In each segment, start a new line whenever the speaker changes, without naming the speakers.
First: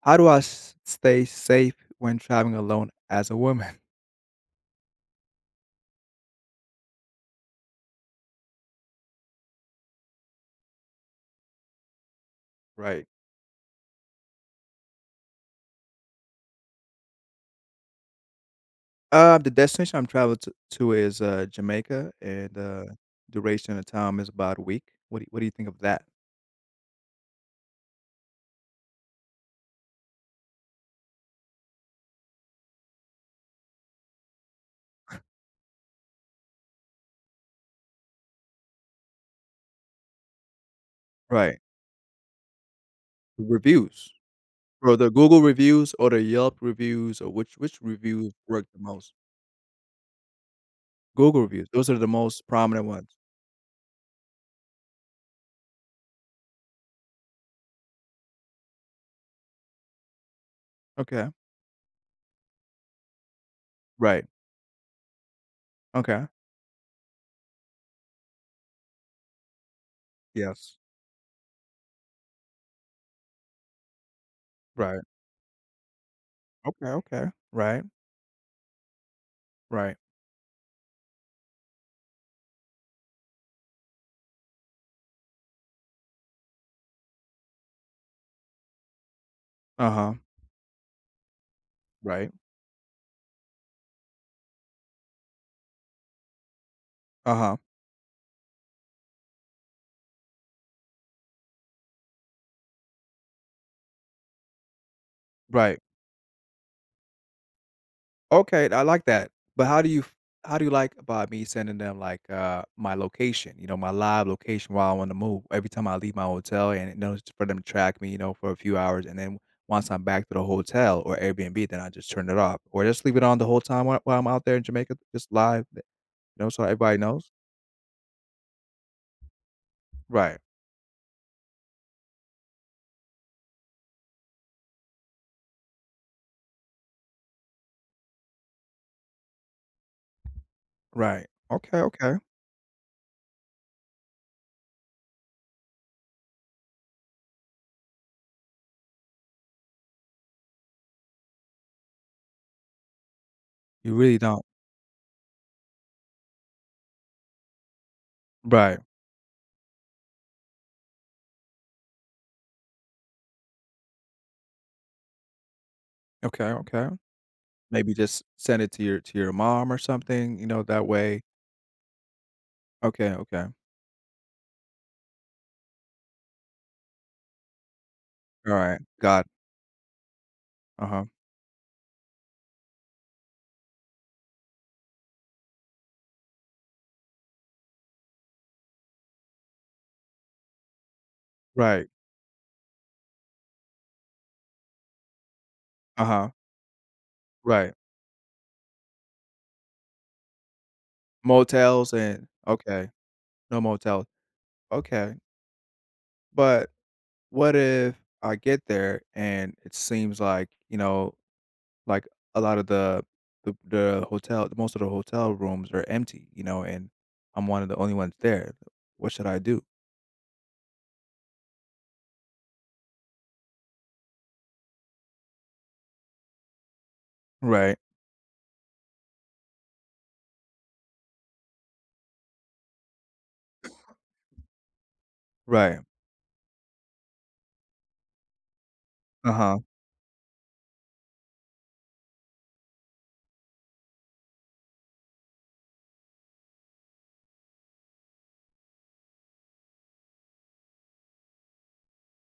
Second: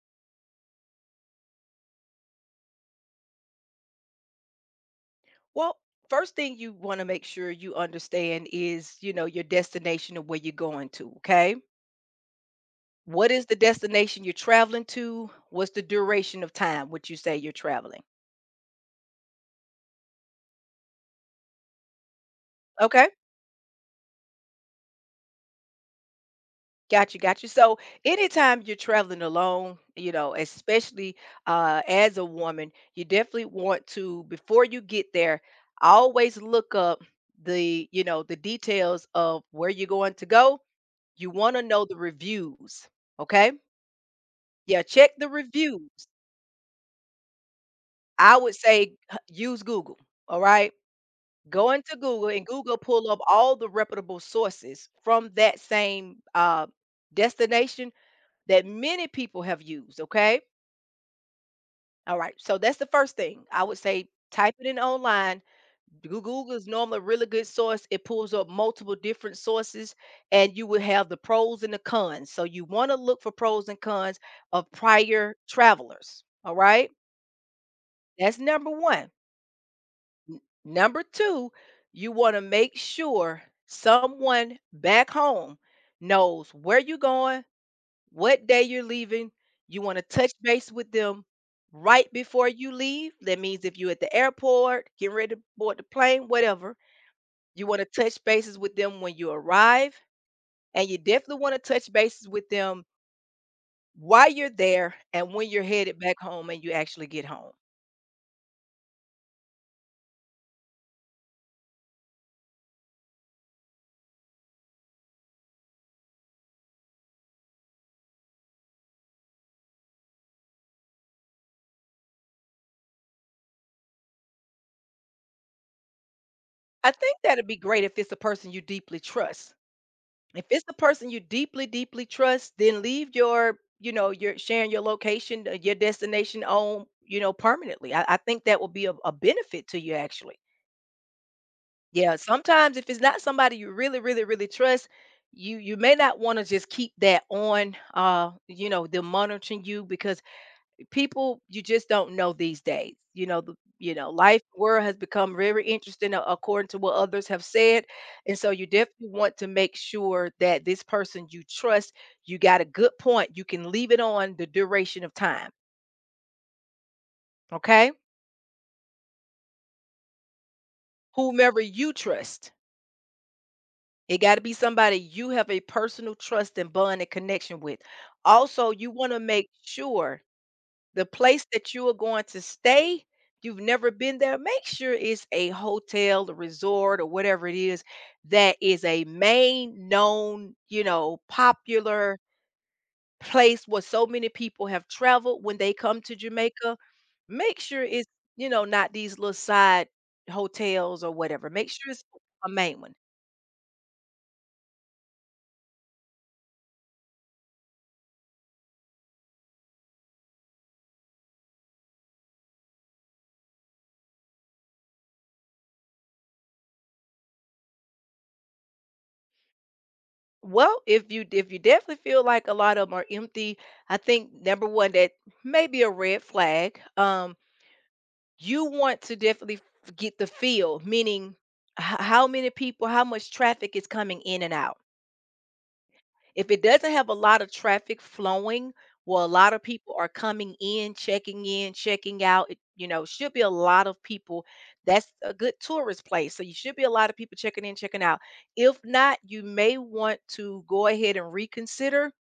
How do I stay safe when traveling alone as a woman?
Well, first thing you want to make sure you understand is, you know, your destination and where you're going to, okay?
Right.
What is the destination you're traveling to? What's the duration of time which you say you're traveling?
The destination I'm traveling to is Jamaica, and
Okay?
duration of time is about a week. What do you think of that?
Got you, got you. So, anytime you're traveling alone, you know, especially as a woman, you definitely want to, before you get there, always look up the, you know, the details of where you're going to go. You want
Right.
to know the reviews,
The
okay?
reviews,
Yeah,
or
check
the
the
Google reviews,
reviews.
or the Yelp reviews, or which reviews
I would
work the
say
most?
h use Google, all right?
Google reviews.
Go
Those
into
are the
Google and
most
Google
prominent
pull
ones.
up all the reputable sources from that same, destination that many people have used, okay?
Okay.
All right, so that's the first thing. I would say
Right.
type it in online.
Okay.
Google is normally a really good source. It pulls up multiple different sources, and you
Yes.
will have the pros and the cons. So you wanna look for pros and cons of
Right.
prior travelers, all
Okay.
right?
Okay. Right.
That's number 1.
Right.
Number two, you want to make sure someone back home knows where you're going, what day you're leaving. You
Uh
want to
huh.
touch base with them right
Right.
before you leave. That means if you're at the airport, getting ready to board the plane, whatever,
Uh huh.
you want to touch bases with them when you arrive. And you definitely want to touch bases with them while you're there and when you're
Right.
headed back home and you actually get home.
Okay, I like that. But how do you like about me sending them, like, my location, my live location while I'm on the move? Every time I leave my hotel and you know knows for them to track me, you know, for a few hours, and then once I'm back to the hotel or Airbnb, then I just turn it off or just leave it on the whole time while I'm out there in Jamaica, just live, so
I
everybody
think
knows.
that'd be great if it's a person you deeply trust.
Right,
If it's the person you deeply, deeply trust, then leave your, you know, your sharing your location, your destination on, you know, permanently. I think that will be a benefit to you actually.
right. Okay, okay.
Yeah. Sometimes if it's not somebody you really, really, really trust, you may not want to just keep that on you know, them monitoring you because people you just don't know these days. You know, the
You
you know,
really
life
don't.
world has become very interesting according to what others have said. And so you
Right.
definitely want to make sure that this person you trust, you got a good point. You can leave it on the duration of time.
Okay, okay.
Okay.
Maybe just send it to your mom or something, you know, that way.
Whomever you trust.
Okay, okay.
It got to be somebody you have a personal trust and bond and connection with. Also,
Alright,
you want to
got.
make sure
Uh-huh.
the place that you are going to stay, you've never been there, make sure it's a hotel, a resort, or whatever it is that is a main known, you know,
Right.
popular place where so many people have traveled when they come to
Uh-huh.
Jamaica. Make
Right.
sure it's, you know, not these little side hotels or whatever. Make
Motels
sure it's
and
a main
okay.
one.
No motel. Okay. But what if I get there and it seems like, you know, like a lot of the hotel, most of the hotel rooms are empty, you know, and I'm one of the only ones there. What should I do?
Well, if you definitely feel like a lot of them are empty, I think number one that may be a red flag.
Right.
You want to definitely get the feel, meaning how many people, how much traffic is coming in and out.
Right.
If it doesn't have a lot of traffic flowing, well, a lot
Uh-huh.
of people are coming in, checking out. It, you know, should be a lot of people. That's a good tourist place. So you should be a lot of people checking in, checking out. If not, you may want to go ahead and reconsider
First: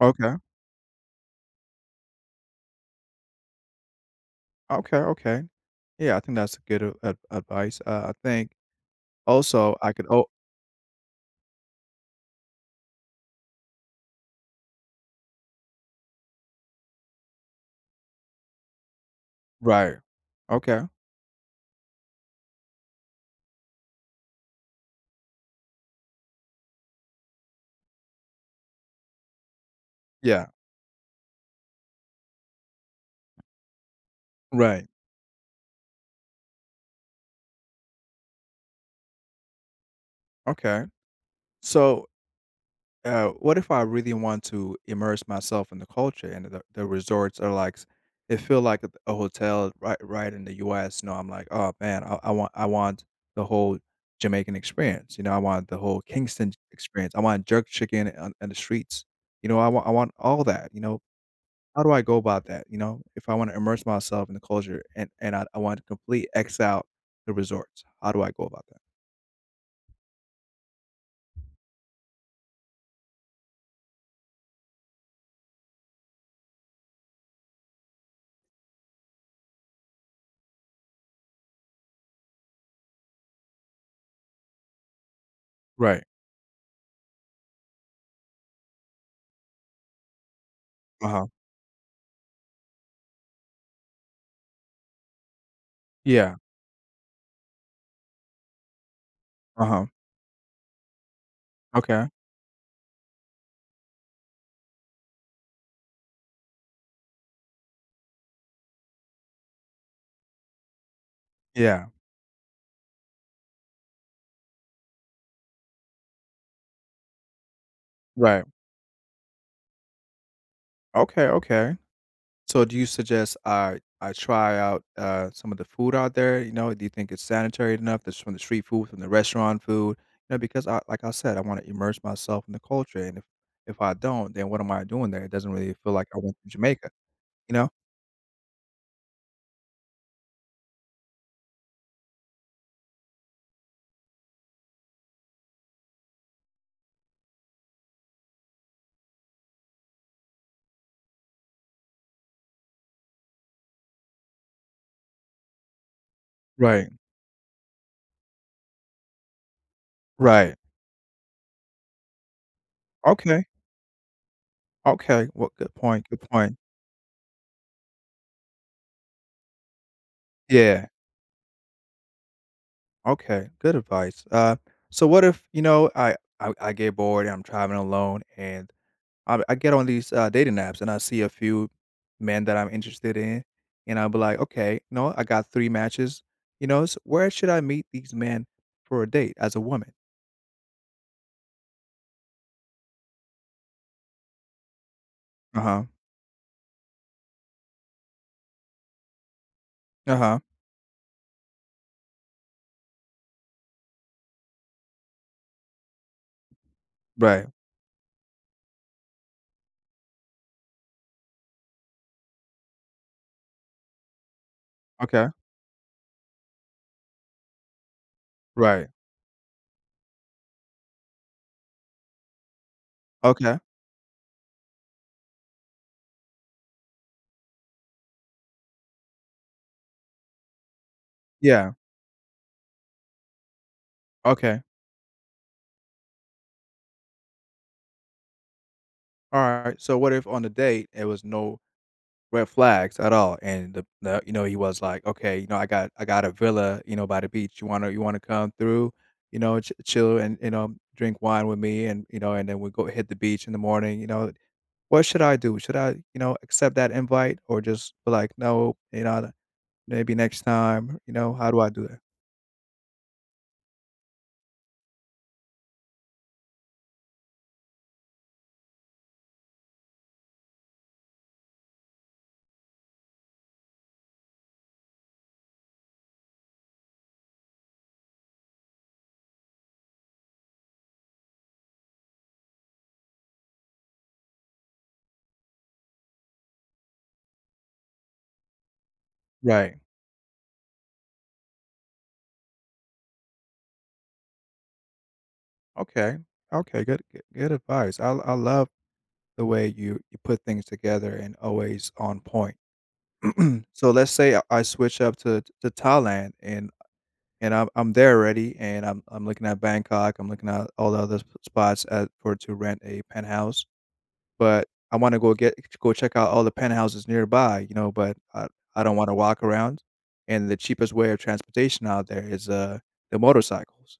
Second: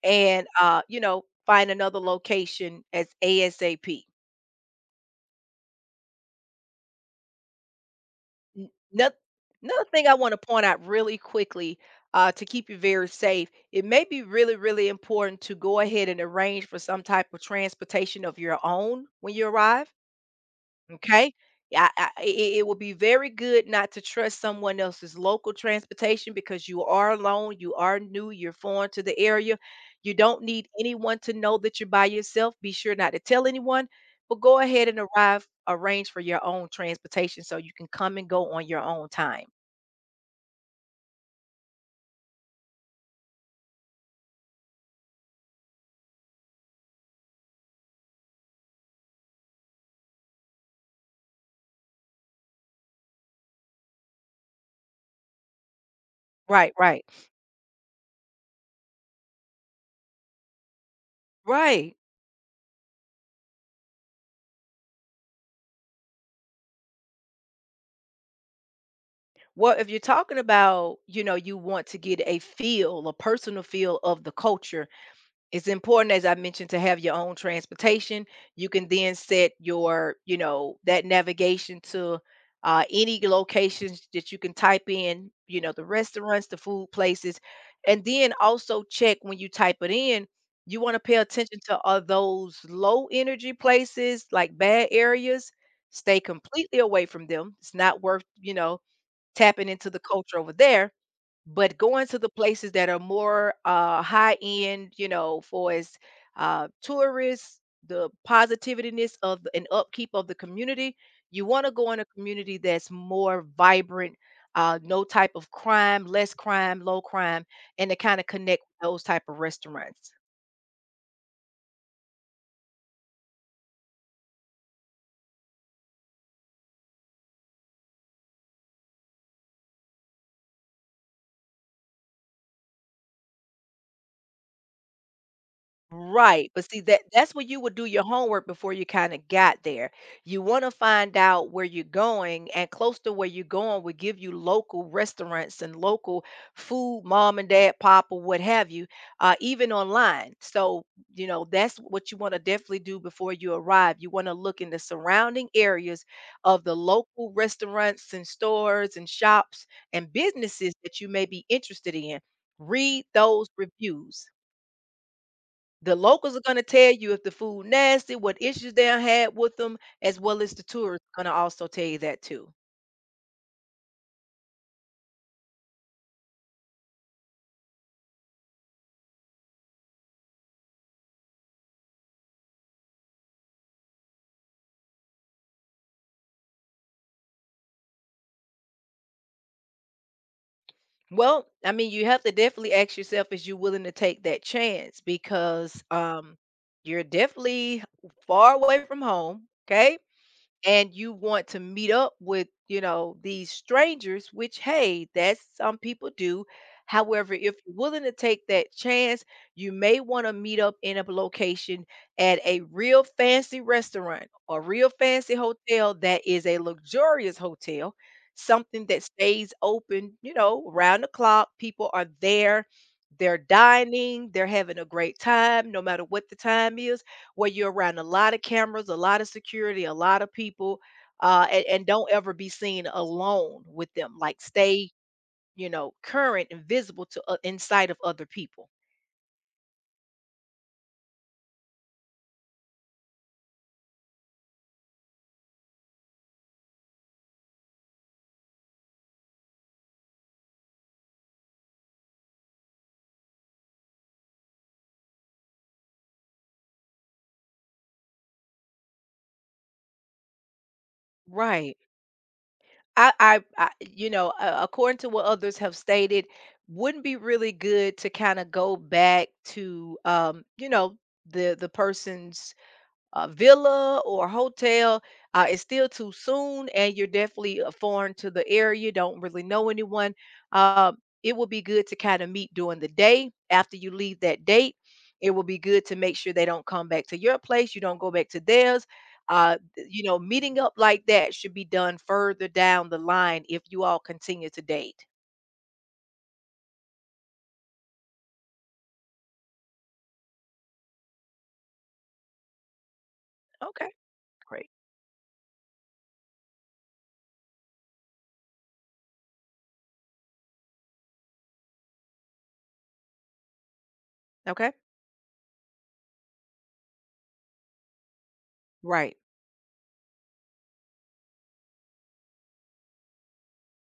Okay.
and, you know, find another location as ASAP.
Okay. Okay. Yeah, I think that's a good advice. I think
N noth
also
Another
I could
thing I
oh
wanna point out really quickly, to keep you very safe, it may be really, really important to go ahead and arrange for some type of transportation of your own when you arrive.
right. Okay.
Okay? Yeah, it will be very good not to trust someone else's local transportation because you are alone, you are new, you're foreign to the area. You don't
Yeah.
need anyone to know that you're by yourself. Be sure not to tell anyone, but go
Right.
ahead and arrive, arrange for your own transportation so you can come and go on your own time.
Okay. So what if I really want to immerse myself in the culture and the resorts are like, it feel like a hotel right in the U.S. You know, I'm like, oh man, I want the whole Jamaican experience. You know, I want the whole Kingston
Right, right,
experience. I want jerk chicken on the streets. You know, I want all that. You know, how do
right.
I go about that? You know, if I want to immerse myself in the culture and I want to complete X out the resorts, how do I go about that?
Well, if you're talking about, you know, you want to get a feel, a personal feel of the culture, it's important, as I mentioned, to have your own transportation. You can then set your, you know, that navigation to any locations that you can type in, you know, the
Right.
restaurants, the food places. And then also check when you type it in, you want to
Uh
pay
huh.
attention to are those low energy places, like bad areas. Stay
Yeah.
completely away from them. It's not worth, you know,
Uh
tapping
huh.
into the culture over there but going
Okay.
to the places that are more high end, you know, for as tourists, the positiveness of and upkeep of the community. You want to
Yeah.
go in a community that's more vibrant, no type of crime, less crime, low crime, and to kind of
Right.
connect with those type of restaurants.
Okay, okay. So do you suggest I try out some of the food out there? You know, do you think it's sanitary enough? That's from the street food, from the restaurant food. You know, because I, like I said, I want to immerse myself in the culture, and if I don't, then what am I doing there? It doesn't really feel like I went to
Right, but see
Jamaica.
that that's where
You
you
know?
would do your homework before you kind of got there. You want to find out where you're going, and close to where you're going would give you local restaurants and local food, mom and dad, pop, or what have you, even online. So, you know, that's what you want to definitely do before you arrive. You want to look in the surrounding areas of the
Right.
local restaurants and stores and shops and
Right.
businesses that you may be interested in. Read
Okay.
those reviews.
Okay. Well, good
The
point. Good
locals are
point.
gonna tell you if the food nasty, what issues they done had with them, as well as the
Yeah.
tourists gonna also tell you that too.
Okay. Good advice. So what if you know I get bored and I'm traveling alone and I get on these, dating apps and I see a few men that I'm interested in, and I'll be like, "Okay, you know, I got 3 matches, you know, so where should I meet these men for a date as a woman?"
Well, I mean, you have to definitely ask yourself, is you willing to take that chance? Because
Uh-huh,
you're definitely far away from home. Okay.
uh-huh,
And you want to meet up with, you know, these strangers, which hey, that's some people do. However,
right,
if you're willing to take that chance, you may want to meet up in a location at a real fancy restaurant or real
okay,
fancy hotel that is a luxurious hotel, something
right,
that stays open, you know, round the clock. People are there, they're
okay,
dining, they're having a great time no matter what the time is, where you're around a lot of cameras, a lot of security, a lot of people,
yeah,
and don't ever be seen alone with them. Like
okay,
stay, you know, current and visible to inside of other people.
alright, so what if on the date it was no red flags at all, and the you know, he was like, "Okay, you know, I got a villa, you know, by the beach. You wanna come through, you know, ch chill and, you know, drink wine with me and, you know, and then we go hit the beach in the morning," you know? What should I do? Should I, you know, accept that invite or just be like, "No, you know, maybe next time," you know? How do I
Right.
do that?
I you know, according to what others have stated, wouldn't be really good to kind of go back to, you know, the person's a villa or hotel. It's still too soon, and you're definitely foreign to the area. Don't really know anyone. Um, it will be good to kind of meet during the day after you leave that date. It will be good to make sure they don't come back to your place. You don't go back to theirs.
Right.
You know, meeting up like that should be done further down the line if you all continue to date.
Okay. Okay, good good good advice. I love the way you put things together and always on point. Mm. So
Okay,
let's say I
great.
switch up to Thailand and I'm there already and I'm looking at Bangkok, I'm looking at all the other spots at, for to rent a penthouse, but
Okay,
I want to go check out all the penthouses nearby, you know, but I don't want to
right.
walk around and the cheapest way of transportation out there is the motorcycles.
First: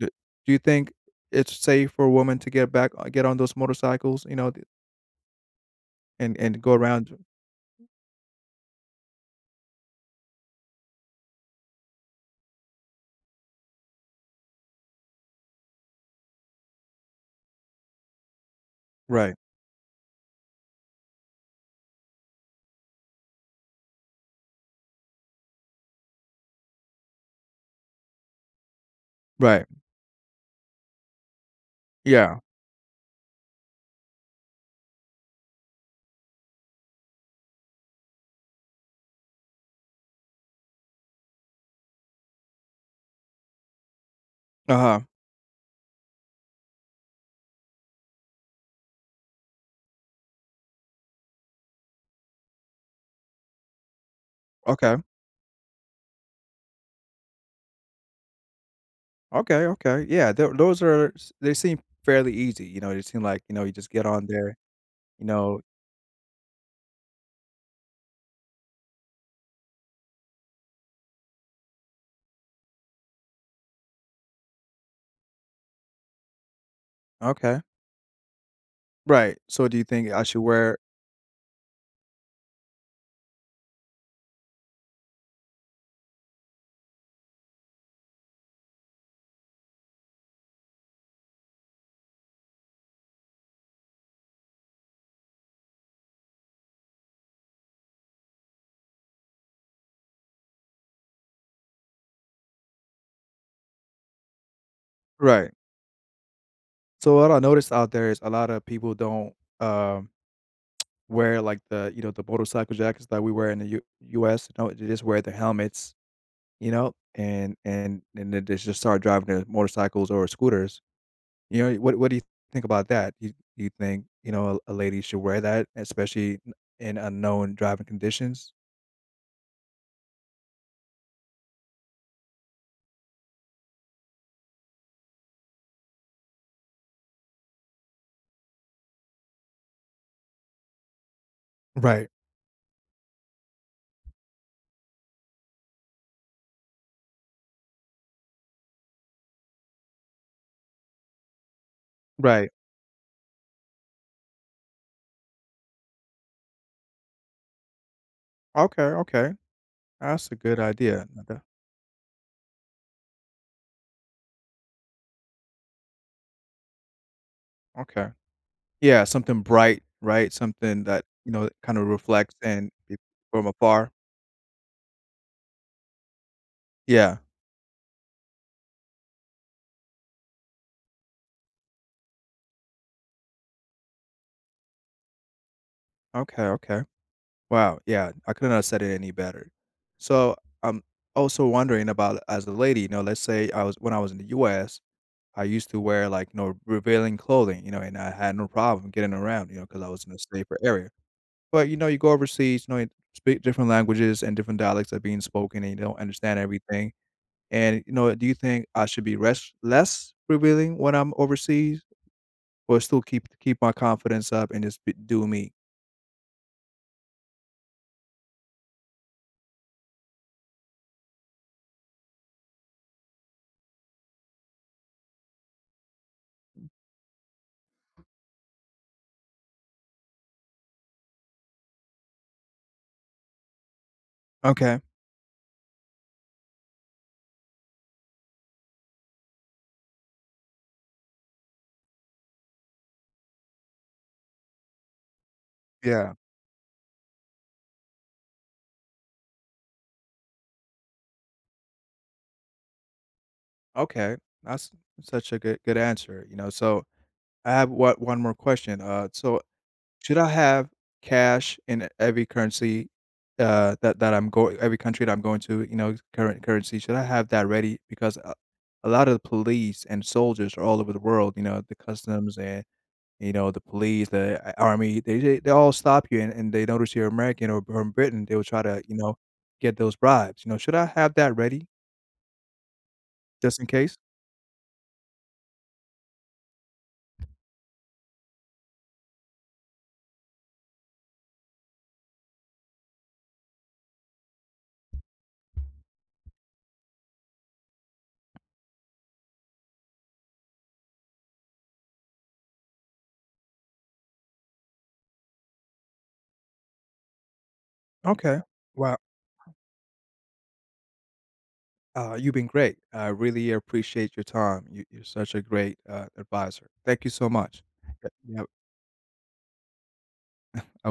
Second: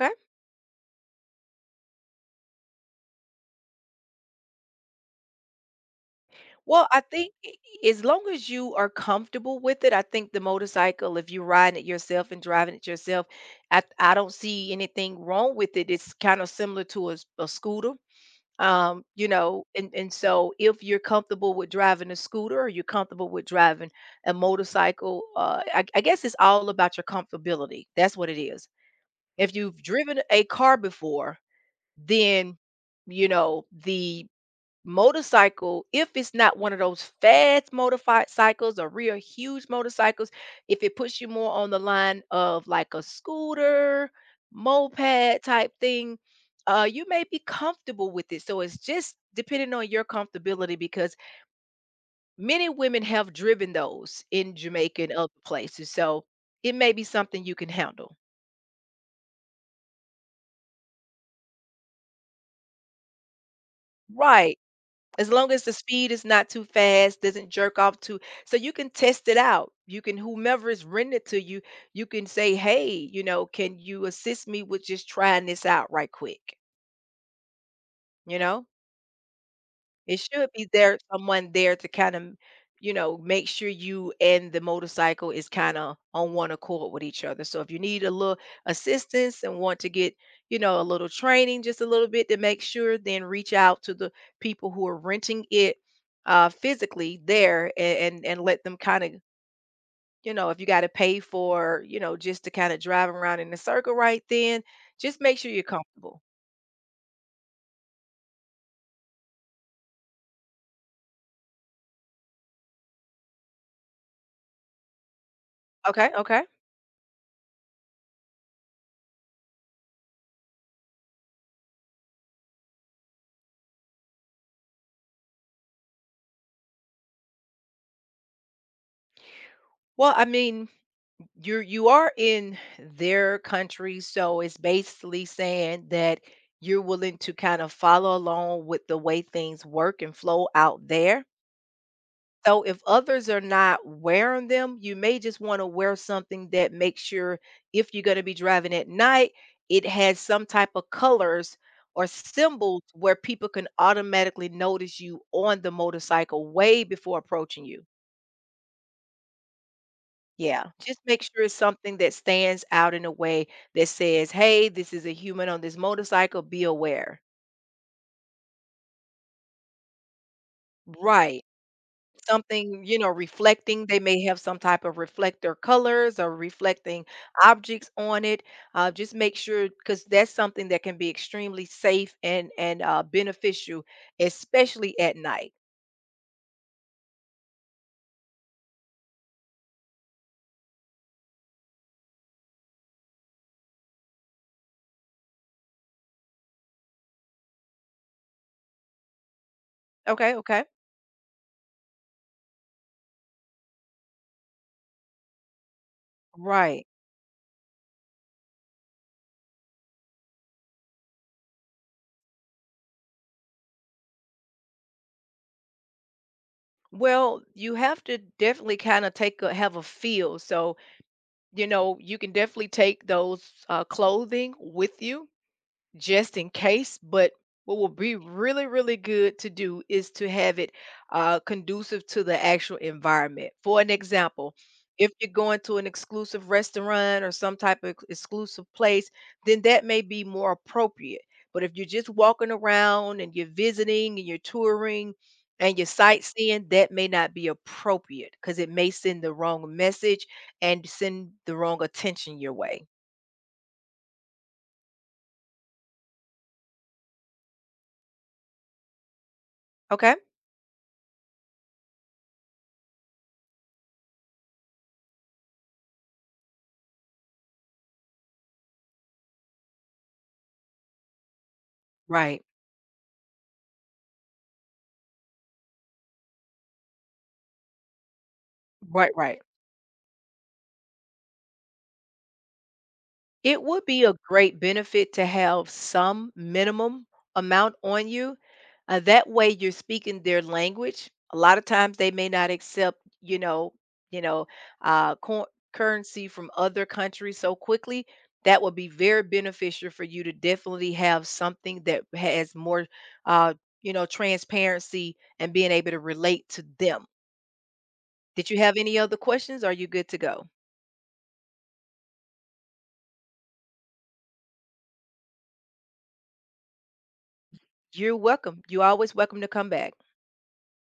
Do, do you think it's safe for a woman to get on those motorcycles, you know, and go
Well, I
around?
think as long as you are comfortable with it, I think the motorcycle, if you're riding it yourself and driving it yourself, I don't see anything wrong with it. It's kind of similar to a scooter, you
Right.
know, and so if you're comfortable with driving a scooter or you're comfortable with driving a motorcycle, I guess it's all about your comfortability. That's what it is. If
Right.
you've driven a car before,
Yeah.
then you know the motorcycle, if it's not one of those fast motorcycles or real huge motorcycles, if it puts you more on the line of like a scooter,
Uh-huh.
moped type thing, you may be comfortable with it. So it's just depending on your comfortability because many women have driven those in
Okay.
Jamaica and other places. So it may be something you can handle.
Okay, okay. Yeah, those are s they seem fairly easy, you know, they seem like, you know, you just get on there,
Right.
you
As long
know.
as the speed is not too fast, doesn't jerk off too, so you can test it out. You can whomever is renting it to you, you can say, "Hey, you know, can you assist me with just trying this out right quick?"
Okay.
You know?
Right, so do you think
It
I should
should be
wear
there someone there to kind of, you know, make sure you and the motorcycle is kind of on one accord with each other. So if you need a little assistance and want to get, you know, a little training, just a little bit to make sure, then reach out to the people who are renting it, physically there, and let them kind of, you know, if you got to pay for, you know, just to kind of drive around in a circle right then, just make sure
right.
you're comfortable.
So what I noticed out there is a lot of people don't, um, wear, like, the motorcycle jackets that we wear in the U US, you know, they just wear the helmets,
Okay, okay.
you know, and then they just start driving their motorcycles or scooters. You know, what do you think about that? You think, you know, a lady should wear that, especially in unknown driving conditions?
Well, I mean, you are in their country, so it's basically saying that you're willing to kind of follow along with the way things work and flow out there.
Right,
So if others are not wearing them, you may just want to wear something that makes sure if you're going to be driving at night, it has some type of colors or
right.
symbols where people can automatically notice you on the motorcycle way before approaching you.
Okay, okay. That's a good
Yeah, just
idea.
make sure
Nada
it's something that stands out in a way that says, "Hey, this is a human on this motorcycle. Be aware."
okay. Yeah, something bright, right? Something that, you
Right.
know, kind of reflects and
Something,
be
you know,
from
reflecting.
afar.
They may have some type of reflector colors or reflecting
Yeah.
objects on it. Just make sure, because that's something that can be extremely safe and beneficial, especially at night.
Okay, okay. Wow, yeah, I couldn't have said it any better. So, I'm also wondering about as a lady, you know, let's say I was when I was in the US, I used to wear, like, you know, revealing clothing, you know, and I had no problem getting around, you know, because I was in a
Okay.
safer
Okay.
area. But, you know, you go overseas, you know, you speak different languages and different dialects are being spoken, and you don't understand
Right.
everything. And, you know, do you think I should be res less revealing when I'm overseas or still keep my confidence up and just be do me?
Well, you have to definitely kind of take a have a feel. So, you know, you can definitely take those clothing with you just in case. But what will be really, really good to do is to have it conducive to the actual environment. For an example,
Okay.
if you're going to an exclusive restaurant or some type of exclusive place, then that may be more appropriate. But if you're just walking around and you're visiting and you're touring and you're
Yeah.
sightseeing, that may not be appropriate because it may send the wrong message and send the wrong attention your way.
Okay. That's such a good answer, you know? So, I have what one more question, so
Okay?
should I have cash in every currency, that that I'm going every country that I'm going to, you know, current currency, should I have that ready? Because a lot of the police and soldiers are all over the world, you know, the customs
Right.
and, you know, the police, the a army, they all stop you and they notice you're American or from Britain, they will try to, you
Right,
know,
right.
get those bribes, you know, should I have that ready just
It
in
would
case?
be a great benefit to have some minimum amount on you. That way you're speaking their language. A lot of times they may not accept, you know, uh, cor- currency from other countries so quickly. That would be very beneficial for you to definitely have something that has more, uh, you know, transparency and being able to relate to them.
Okay.
Did you have
Wow.
any other questions? Are you good to go?
You've been great. I really appreciate your time. You're such a great advisor. Thank you so much.
You're
Yeah,
welcome.
I
You're always welcome to come back.